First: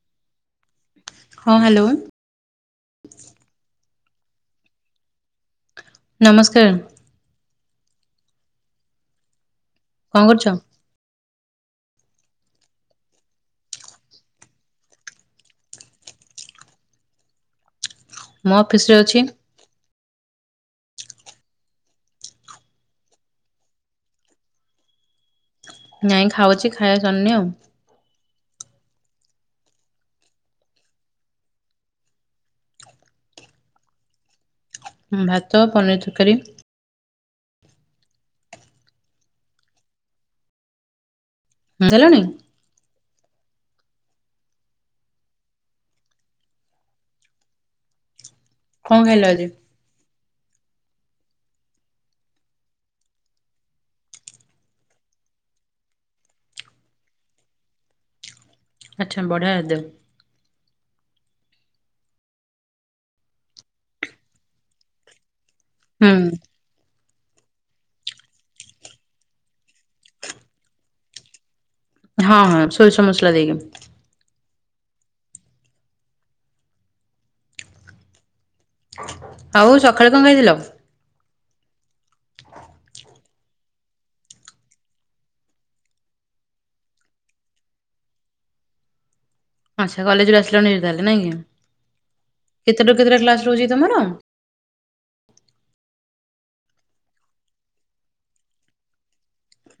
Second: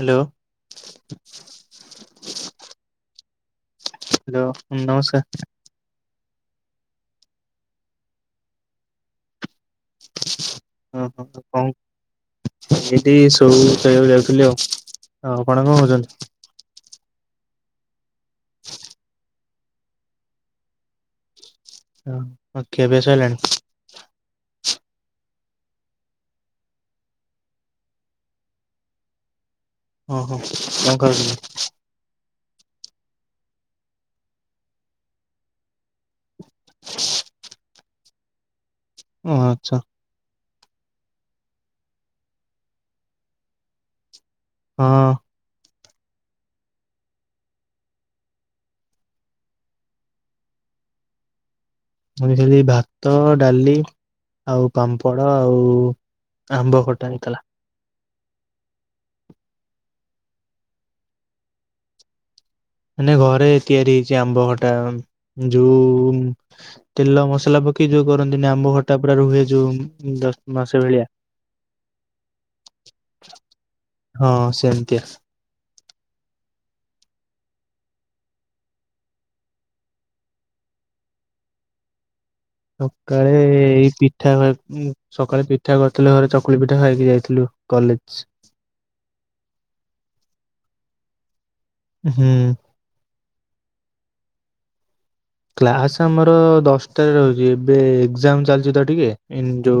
Hello. ହଁ hello. Hello ନମସ୍କାର। ନମସ୍କାର। କଣ କରୁଛ? କଁ। ଏଇଠି ଶୋଇକୁ ଯାଉଥିଲି ଆଉ। ଆପଣ କଣ କହୁଛନ୍ତି? ମୋ ଅଫିସ ରେ ଅଛି। ଓ ଖିଆପିଆ ସଇଲାଣି। ନାଇଁ ଖାଉଛି ଖାଇବା ସନେ ଆଉ। ହ ହୋ କଣ କରନ୍ତି? ଭାତ ପନିର ତରକାରୀ। [inaudible] ଓ ଆଚ୍ଛା। ସାରିଲଣି। ହଁ। କଣ ଖାଇଲ ଆଜି? ମୁଣିି ଭାତ ଡାଲି। ଆଉ ପାମ୍ପଡ ଆଉ ଆମ୍ବ ଖଟା ହେଇଥିଲା। ଆଚ୍ଛା ବଢିଆ ହେଇଥିଲା। ମାନେ ଘରେ ତିଆରି ହେଇଛି ଆମ୍ବ ଖଟା ଯୋଉ ହୁଁ। ତେଲ ମସଲା ପକେଇ ଯୋଉ କରନ୍ତିନି ଆମ୍ବ ଖଟା ପୁରା ରୁହେ ଯୋଉ ଦଶ ମାସ ଭଳିଆ! ହଁ ସୋରିଷ ମସଲା ଦେଇକି ବେସ୍ ଆଉ ସକାଳେ କଣ ଖାଇଥିଲ? ସକାଳେ ଏଇ ପିଠା ସକାଳେ ପିଠା କରିଥିଲ ଘରେ ଚକୁଳି ପିଠା ଖାଇକି ଯାଇଥିଲି କଲେଜ୍। ଆଚ୍ଛା କଲେଜରେ ଆସିଲା ନି ତାଲେ ନାଇଁ ହୁଁ କେତେଟାରୁ କେତେଟା କ୍ଲାସ୍ ରୋଜି ତମର କ୍ଲାସ୍ ଆମର ଦଶଟାରେ ରହୁଛି ଏବେ ଏକ୍ ଯାମ୍ ଚାଲିଛି ତ ଟିକେ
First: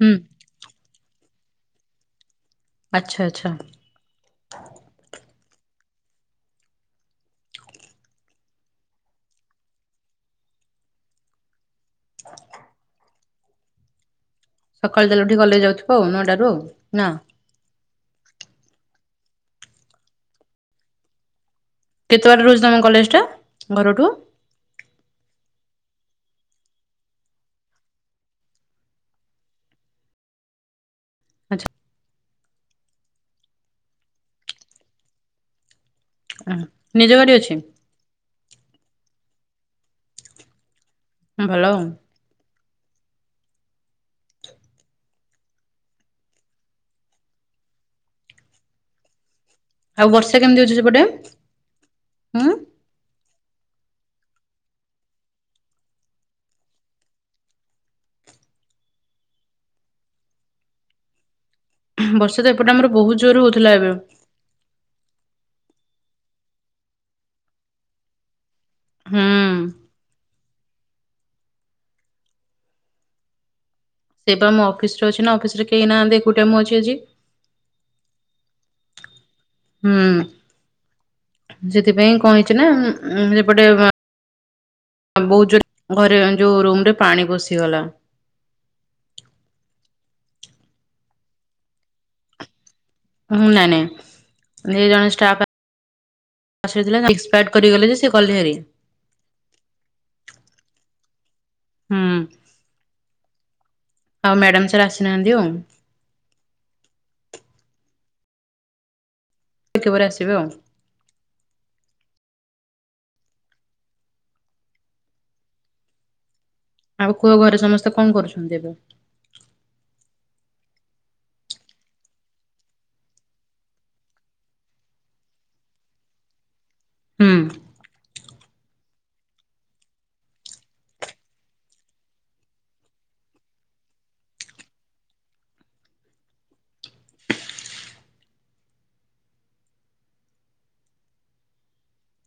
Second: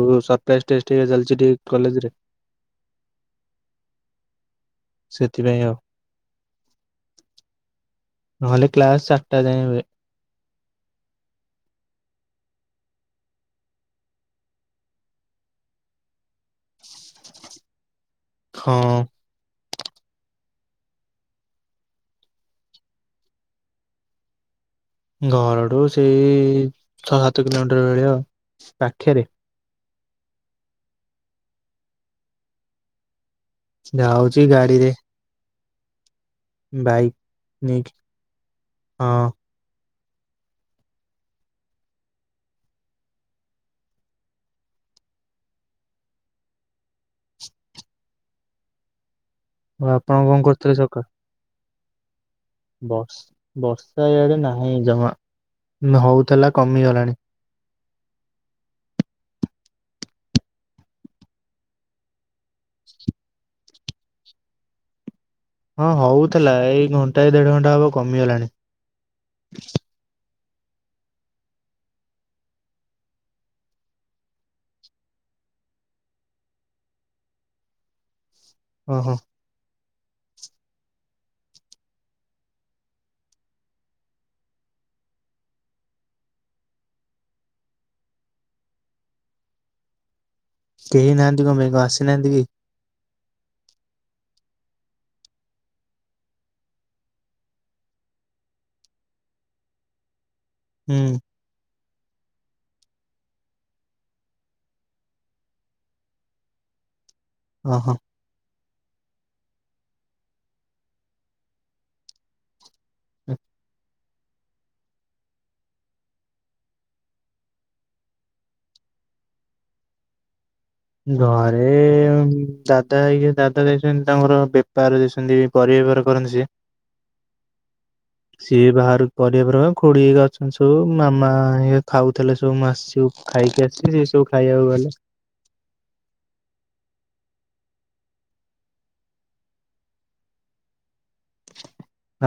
ହୁଁ ସତେଟେଷ୍ଟଇଚ ଚାଲିଛି ଟିକିଏ କଲେଜରେ ଆଚ୍ଛା ଆଚ୍ଛା ସେଥିପାଇଁ ଆଉ ନହେଲେ କ୍ଲାସ୍ ଚାରିଟା ଯାଏ ହୁଏ। [inaudible] ସକାଳୁ ତାହାଲେ ଉଠିକି କଲେଜ ଯାଉଥିବ ଆଉ ନଅଟାରୁ ନା? ହଁ। କେତେ ବାର ରହୁଛି ତମ କଲେଜ ଟା ଘରଠୁ? ଘରଠୁ ସେଇ ଛଅ ସାତ କିଲୋମିଟର ବେଳିଆ ପାଖିରେ ଆଚ୍ଛା। ଯାଉଛି ଗାଡିରେ ଆ ବାଇକ ନିଜ ଗାଡି ଅଛି। ନେଇକି ହଁ। ଭଲ ଆଉ ଆପଣ କଣ ବର୍ଷା କେମିତି ଅଛି ସେପଟେ ହୁଁ ବର୍ଷ ବର୍ଷା ଇଆଡେ ନାହିଁ ଜମା ହଉଥିଲା କମିଗଲାଣି। ବର୍ଷା ତ ଏପଟେ ଆମର ବହୁତ ଜୋର ହଉଥିଲା ଏବେ ହଁ ହଉଥିଲା ଏଇ ଘଣ୍ଟା ଏ ଦେଢ ଘଣ୍ଟା ହବ କମିଗଲାଣି। ହଁ। ସେ ବା ମୋ ଅଫିସ ରେ ଅଛି ନା ଅଫିସ ରେ କେହି ନାହାନ୍ତି ଏକୁଟିଆ ମୁଁ ଅଛି ଆଜି! ଓ ହୋ। ହୁଁ ସେଥିପାଇଁ କଣ ହେଇଛି ନା ସେପଟେ ବହୁତ ଜୋରେ, ଘରେ ଯଉ ରୁମ୍ ରେ ପାଣି ପସିଗଲା! [unintelligible] କେହି ନାହାନ୍ତି କମାଇ କି ଆସିନାହାନ୍ତି କି? ହୁଁ ନାଇଁ ନାଇଁ ଦି ଜଣେ ଷ୍ଟାଫ୍ ଏକ୍ସପାୟାର୍ଡ କରିଗଲେ ଯେ ସେ କଲହରୀ [unintelligible] ହୁଁ। ହୁଁ। ଆଉ ମ୍ୟାଡାମ ସାର୍ ଆସିନାହାନ୍ତି ଆଉ। ଓ ହୋ। କିପ ପରେ ଆସିବେ ଆଉ। [inaudible] ଆଉ ପୁଅ ଘରେ ସମସ୍ତେ କଣ କରୁଛନ୍ତି ଏବେ? ଘରେ ଦାଦା ହେଇକ ଦାଦା ଦେଇଛନ୍ତି, ତାଙ୍କର ବେପାର ଦେଇଛନ୍ତି ପରିବା ବେପାର କରନ୍ତି ସିଏ। ହୁଁ। [unintelligible] ସିଏ ବାହାର କରିବାପ ହେବ ଖୁଡିର ଅଛୁ ମାମା ଇଏ ଖାଉଥିଲେ ସବୁ ମୁଁ ଆସଛୁ। ଖାଇକି ଆସିଛି ସେ ସବୁ ଖାଇବାକୁ ଗଲେ।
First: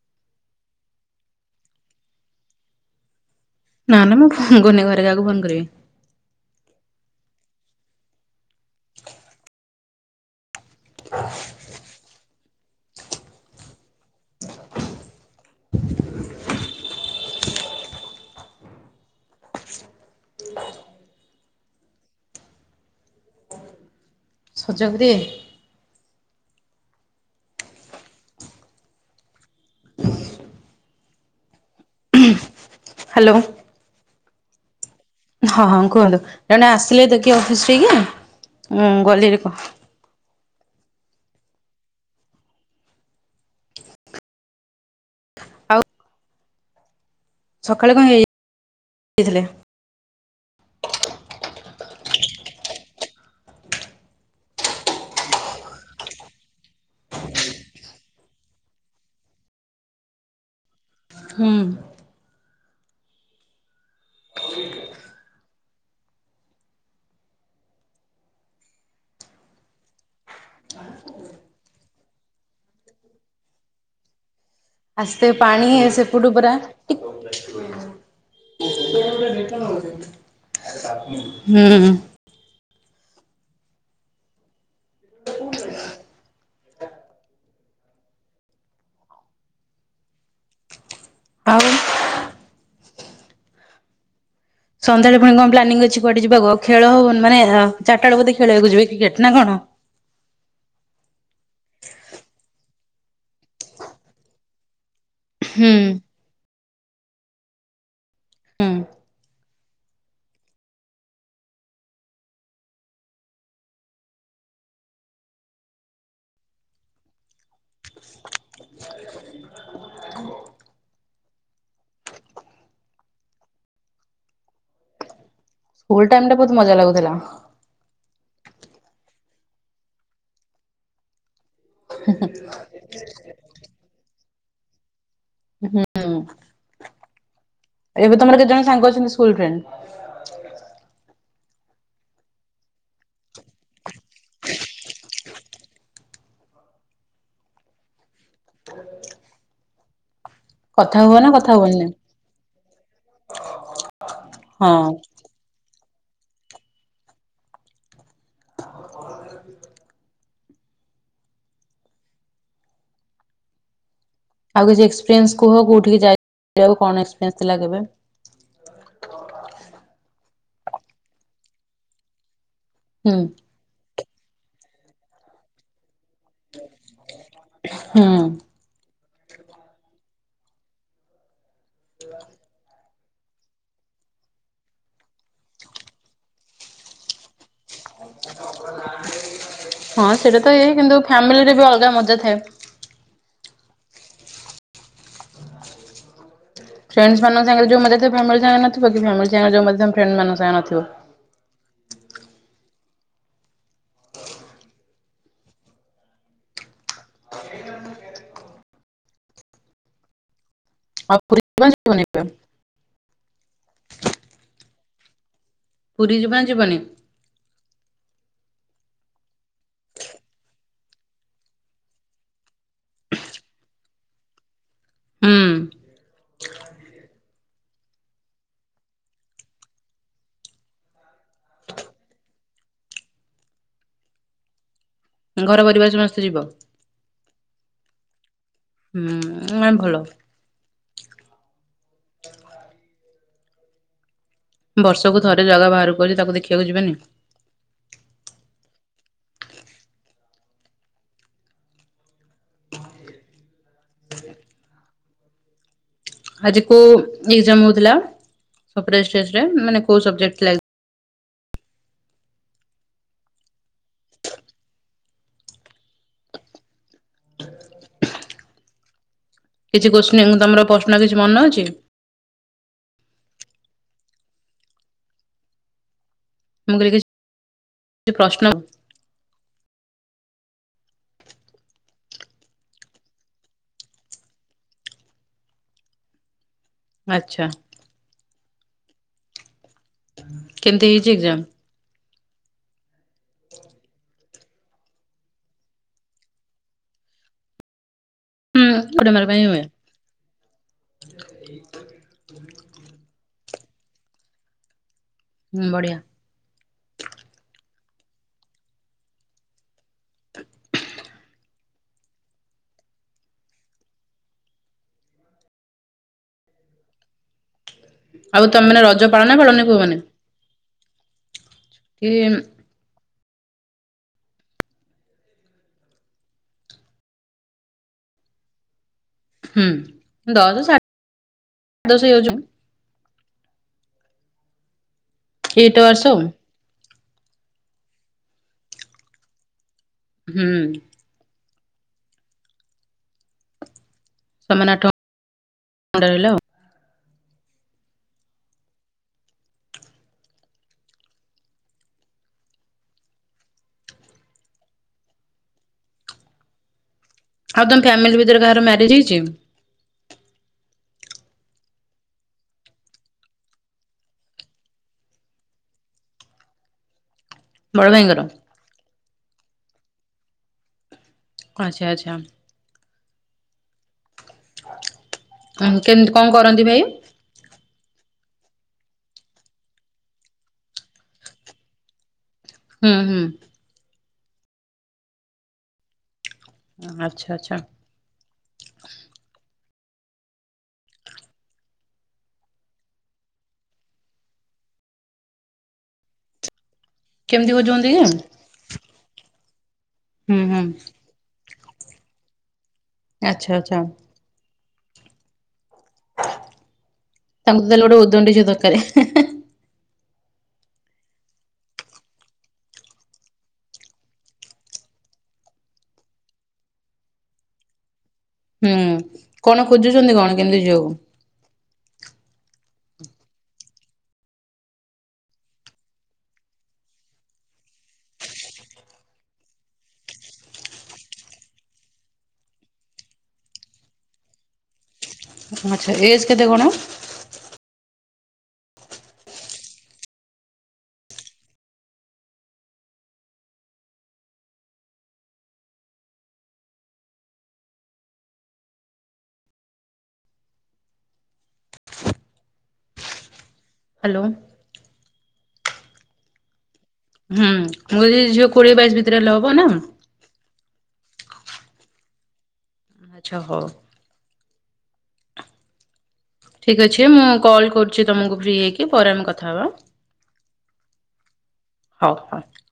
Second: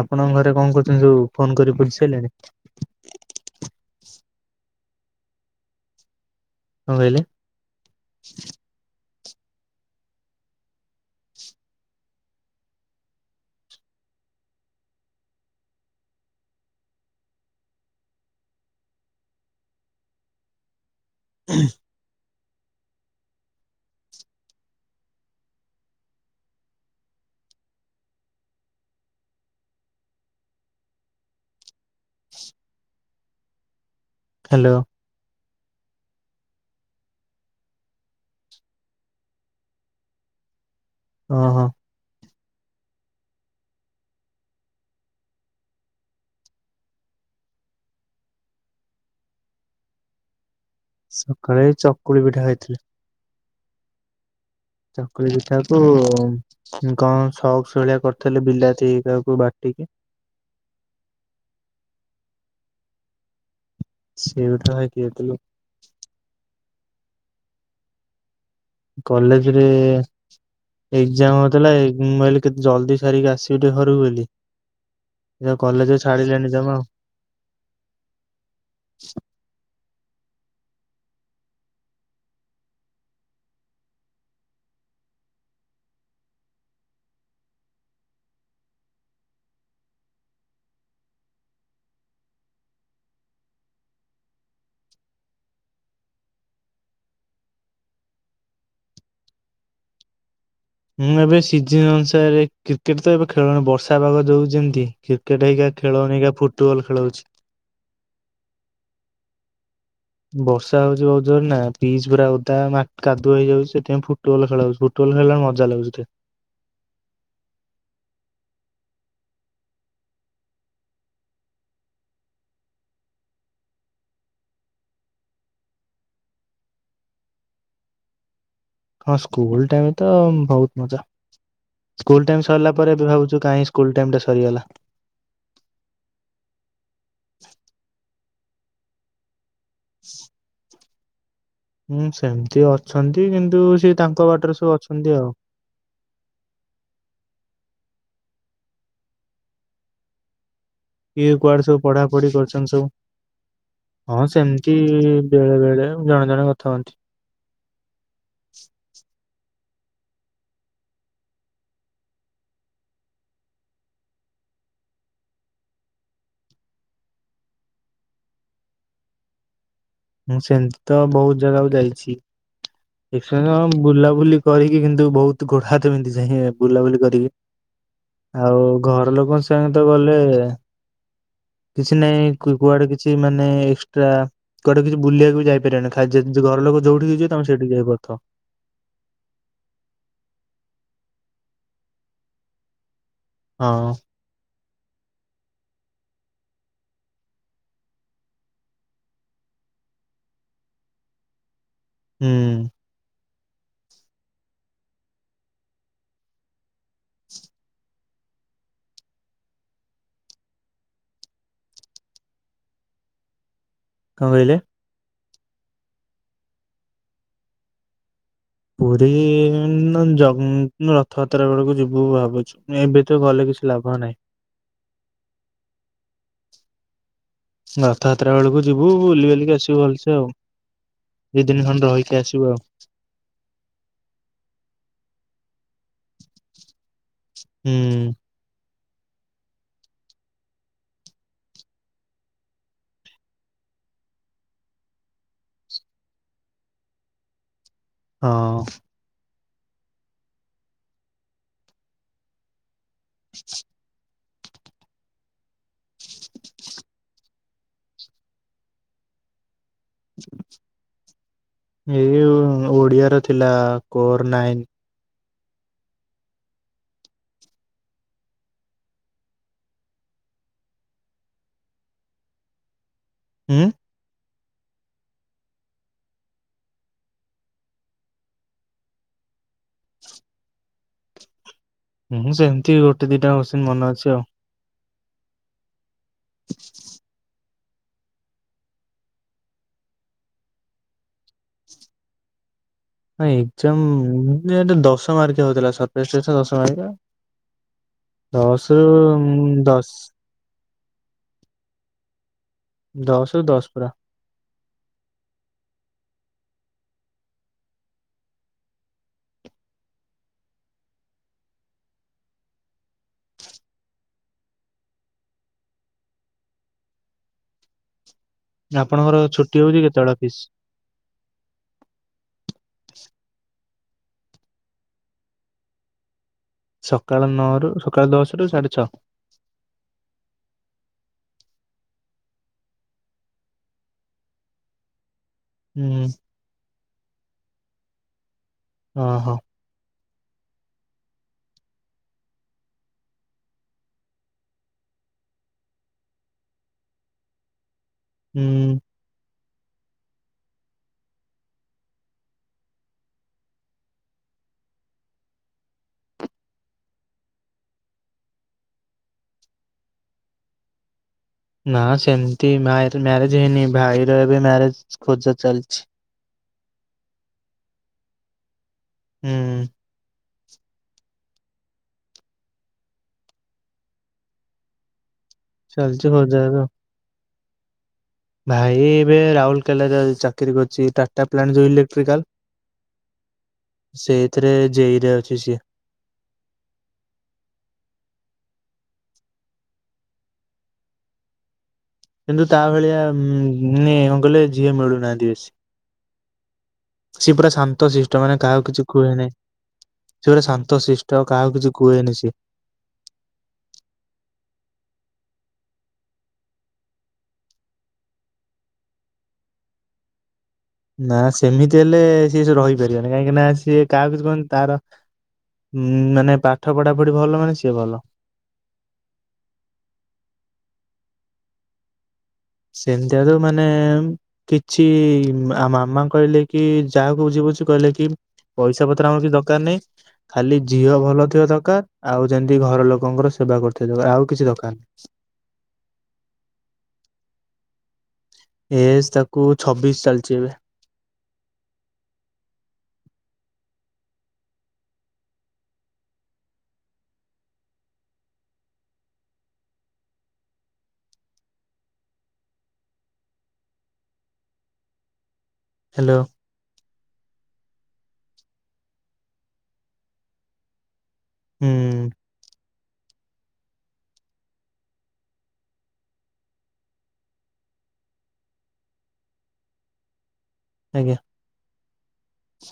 ଆପଣଙ୍କ ଘରେ କଣ କରୁଛନ୍ତି ସବୁ ଫୋନ କରି ବୁଝି ସାରି ଲେଣି। ନା ନା ମୁଁ ଫୋନ କରିନି ଘର କାହାକୁ ଘରେ କାହାକୁ ଫୋନ କରିବି। କଣ କହିଲେ? ହ। ସ ଚକ୍ଷୁରେ। ହାଲୋ। ହାଲୋ। ହଁ ହଁ କୁହନ୍ତୁ ଜଣେ ଆସିଲେ ଦେଖି ଅଫିସଟି କି? ମୁଁ ଗଲି ରିକୁ। ଓ ହଁ। ଆଉ। ସକାଳେ କଣ ହେଇଥିଲେ? ସକାଳେ ଚକୁଳି ପିଠା ଖାଇଥିଲି। ଚକୁଳି ପିଠାକୁ କଣ ସଉ ଶଳିଆ କରିଥିଲେ ବିଲାତିଇ କୁ ବାଟି ଠିକ୍। ହୁଁ। ସେଉଟା ଏ ଖିଆ ଥିଲୁ। କଲେଜରେ ଏକ୍ଜାମ ଥାଏ। ମୁଁ କହିଲି କେତେ ଜଲଦି ସାରିକି ଆସିବି ଟେ ଘରକୁ ବୋଲି। ଆସ୍ତେ ଏ ପାଣି ହେ କଲେଜ ସେ ପଟୁ ଛାଡିଲେଣି ପରା ଜମା ଆଉ ଟିକ୍ ହୁଁ। ଆଉ। ସନ୍ଧ୍ୟା ବେଳେ ପୁଣି କଣ ପ୍ଲାନିଂ ଅଛି କୁଆଡେ ଯିବାକୁଆଉ ଖେଳ ହବ ମାନେ ଚାରିଟ ବେଲକୁ ଦେଖି ଖେଳିବାକୁ ଯିବି କ୍ରିକେଟ ନା କଣ? ମୁଁ ଏବେ ସିଜିନ ଅନୁସାରେ କ୍ରିକେଟ ତ ଏବେ ଖେଳୁନି ବର୍ଷା ପାଗ ଦୋଉଛି ଯେମିତି କ୍ରିକେଟ ହୁଁ ହେଇାକା ଖେଳ ହଉନି କା ଫୁଟବଲ ଖେଳ ହଉଛି। ହଁ। ହ ବର୍ଷା ହଉଛି ବହୁତ ଜୋର ନା ପିଚ ପୁରା ଓଦା ମା କାଦୁଆ ହେଇଯାଉଛି ସେଥିପାଇଁ ଫୁଟବଲ ଖେଳ ହାଉଛି ଫୁଟବଲରେ ଖେଳ ମ [unintelligible] ସ୍କୁଲ ଟାଇମ ରେ ବହୁତ ମଜା ଲାଗୁଥିଲା। ହଁ ସ୍କୁଲ ଟାଇମ ତ ବହୁତ ମଜା ସ୍କୁଲ ଟାଇମ ସରିଲା ପରେ ଏ ଭାବୁଛୁ କାହିଁ ସ୍କୁଲ ଟାଇମ ଟା ସରିଗଲା। ହୁଁ। ଏବେ ତମର କେତ ଜଣ ସାଙ୍ଗ ଅଛନ୍ତି ସ୍କୁଲ ଫ୍ରେଣ୍ଡ? ହୁଁ ସେମିତି ଅଛନ୍ତି କିନ୍ତୁ ସେ ତାଙ୍କ ବାଟରେ ସବୁ ଅଛନ୍ତି ଆଉ। କଥା ହୁଅ ନା ଇଏ କଥା କୁଆଡେ ସବୁ ହୁଅନି ପଢାପଢି କରୁଛନ୍ତି ସବୁ। ହଁ ସେମିତି ବେଳେ ବେଳେ ଜଣେ ଜଣେ କଥା ହୁଅନ୍ତି। ହ। ଆଉ କିଛି ଏକ୍ସପିରିଏନ୍ସ କୁହ କୋଉଠିକି ଯାଇଥିଲ କଣ ଏକ୍ସପିରିଏନ୍ସ ଥିଲା କେବେ? ସେମିତି ତ ବହୁତ ଜାଗାକୁ ହୁଁ ଯାଇଛି। ବୁଲି କରିକି କିନ୍ତୁ ବହୁତ ଗୋଡ଼ା ହା ତ ବୁଲାବୁଲି କରିକି ହୁଁ ଆଉ ଘର ଲୋକ ଏବଂ ସାଙ୍ଗ ତ ଗଲେ କିଛି ନାଇଁ କୁଆଡେ କିଛି କିଛି ମାନେ ଏକ୍ସଟ୍ରା କୋଟେ କିଛି ବୁଲିବାକୁ ବି ଯାଇପାରିବନି ଘର ଲୋକ ଯୋଉଠି ଯିବ ତ ସେଠିଯାଇ କରୁଛି [inaudible] ହଁ ସେଇଟା ତ ଇଏ କିନ୍ତୁ ଫାମିଲି ସେଥିରେ ବି ଅଲଗା ମଜା ଥାଏ। ହଁ। ପ୍ରେଣ୍ଡେସ ମାନଙ୍କସାଙ୍ଗରେ ଯୋଉ ମଜାଥିବ ଫାମିଲି ସାଙ୍ଗରେ ନଥିବ କିନ୍ତୁ ଫାମିଲି ସାଙ୍ଗରେ ଯୋଉ ମଜାଥିବ ପ୍ରେଣ୍ଡେସ ମାନଙ୍କ ନଥିବ। ହୁଁ। ଆ ପ [unintelligible] କଣ କହିଲେ? ପୁରୀ ଯିବ ଯିବନି? ପୁରୀ ହିଁ ଜଗ ରଥଯାତ୍ରା ବେଳକୁ ଯିବୁ ଭାବୁଛୁ ଏବେ ତ ଗଲେ କିଛି ଲାଭ ନାହିଁ। ହୁଁ। ରଥଯାତ୍ରା ବେଳକୁ ଯିବୁ ବୁଲି ବାଲିକି ଆସିବୁ ଭଲସେ ଆଉ। ଦି ଦିନି ଖଣ୍ଡେ ରହିକି ଆସିବୁ ଆଉ। ଘର ପରିବାର ସମସ୍ତେ ଯିବ। ହୁଁ। ହୁଁ ନାହଁ ଭଲ। ବର୍ଷକୁ ଥରେ ଜଗା ବାହାରକୁଆହିଛି ତାକୁ ଦେଖିବାକୁ ଯିବେନି ହଁ। [inaudible] ଆଜି [unintelligible] ଏଇ ଓଡିଆରେ ଥିଲା କୋରନାଇନ୍ କିଛି କୋଚିନି ତମର ପ୍ରଶ୍ନ କିଛି ମନେ ଅଛି? ହୁଁ। ମୁଁ କହିଲି କି ପ୍ରଶ୍ନ ହୁଁ ସେମିତି ଗୋଟେ ଦିଟା ସିନ ମନେ ଅଛି ଆଉ। [inaudible] ଆଚ୍ଛା। କେମତି ହେଇଛି ଏଜାମ୍? ନାହିଁ ଏଜାମ୍ ଦଶ ମାରି ହଉଥିଲା ସତେଶୀଟା ଦଶମାରିକା ହୁଁ ଦଶରୁ ଗୋଟେ ମାର୍କ ପାଇଁ ହୁଁ ହୁଏ ଦଶ ଦଶରୁ ଦଶପୁରା। ହୁଁ ବଢିଆ। [inaudible] ଆଉ ତମେମାନେ ରଜ ଆପଣଙ୍କର ପାଳନ ଛୁଟି ପାଳନି ହଉଛି କୋଉମାନେ? କେତେବେଳେ ଅଫିସ? କିମି। ସକାଳ ନଅରୁ ସକାଳୁ ଦଶରୁ ସାଢେଛଅ। ହୁଁ ଦଶ ସାଢେଦଶ ହେଇଯାଉଛି। ଏତ ହୁଁ ଆସବ। ହ ହୋ। ହୁଁ। ତମନାଟ ରହିଲ ଆଉ। ହୁଁ। ଆଉ ତମ ଫ୍ୟାମିଲି ଭିତରେ କାହାର ମ୍ୟାରେଜ ହେଇଛି? ନା ସେମିତି ଭାଇ ମ୍ୟାରେଜ ହେଇନି, ଭାଇର ଏବେ ମ୍ୟାରେଜ ଖୋଜା ଚାଲିଛି। ବଡ ଭାଇଙ୍କର? ହୁଁ। ଆଚ୍ଛା ଆଚ୍ଛା [inaudible] ଚାଲିଛି କଣ୍ଟେଣ୍ଟ କଣ ଖୋଜା ଏବେ ଆଉ। କରନ୍ତି ଭାଇ? ଭାଇ ଏବେ ରାଉରକେଲାରେ ଚାକିରି କରୁଛି ଟାଟାପ୍ଲାଣ୍ଟ ଯୋଉ ଇଲେକ୍ଟ୍ରିକାଲ ହୁଁ ହୁଁ। ସେଇଥିରେ ଜେଇରେ ଅଛି ସିଏ। ଆଚ୍ଛା ଆଚ୍ଛା। କିନ୍ତୁ ତା ଭଳିଆ ଉଁ ମାନେ କଣ କଲେ ଝିଅ ମିଳୁନାହାନ୍ତି ବେଶୀ। ସିଏ କେମିତି ପୁରା ବୁଝନ୍ତି କି ଶାନ୍ତଶିଷ୍ଟ ମାନେ ହୁଁ କାହାକୁ କିଛି କୁହେନି। ସେ ଗୋଟେ ହୁଁ ଶାନ୍ତ ଶିଷ୍ଟ କାହାକୁ କିଛି କୁହେନି ସିଏ। ଆଛା ଆଛା। ତାଙ୍କୁ ତାହେଲେ ଗୋଟେ ଉଦଣ୍ଡି ଝିଅ ଦରକାରେ ହେ ହେ। ନା ସେମିତି ହେଲେ ସିଏ ସେଠି ରହିପାରିବନି କାହିଁକି ନା ସିଏ କାହାକୁ କିଛି କୁହେନି ତାର ହୁଁ ମାନେ ପାଠ ପଢାପଢି ଭଲ ମାନେ ସିଏ ଭଲ। ହୁଁ କଣ ଖୋଜୁଛନ୍ତି କଣ କେମିତି ଝିଅକୁ? ସେମିତିଆ ତ ମାନେ କିଛି ଆ ମାମା କହିଲେ କି, ଯାହାକୁ ଯିବୁ ହଉଛି କହିଲେ କି ପଇସାପତ୍ର ଆମର କିଛି ଦରକାର ନାହିଁ। ଖାଲି ଝିଅ ଭଲ ଥିବା ଦରକାର। ଆଉ ଯେମିତି ଘର ଲୋକଙ୍କର ସେବା କରୁଥିବା ଦରକାର। ଆଉ କିଛି ଦରକାର ନାହିଁ। ଆଚ୍ଛା ଏଜ୍ କେତେ କଣ? ଏଜ୍ ତାକୁ ଛବିଶି ଚାଲିଛି ଏବେ। ହ୍ୟାଲୋ। ହ୍ୟାଲୋ। ହୁଁ ମୁଁ ଯଦି ଝିଅ କୋଡିଏ ବାଇଶି ଭିତରେ ହେଲେ ହବ ନା। ହୁଁ। ଆଚ୍ଛା ହଉ। ଠିକ ଅଛି। ମୁଁ କଲ୍ କରୁଛି ତମକୁ ଫ୍ରି ହେଇକି ପରେ ଆମେ କଥା ହେବା। ଆଜ୍ଞା। ହଉ ହଉ।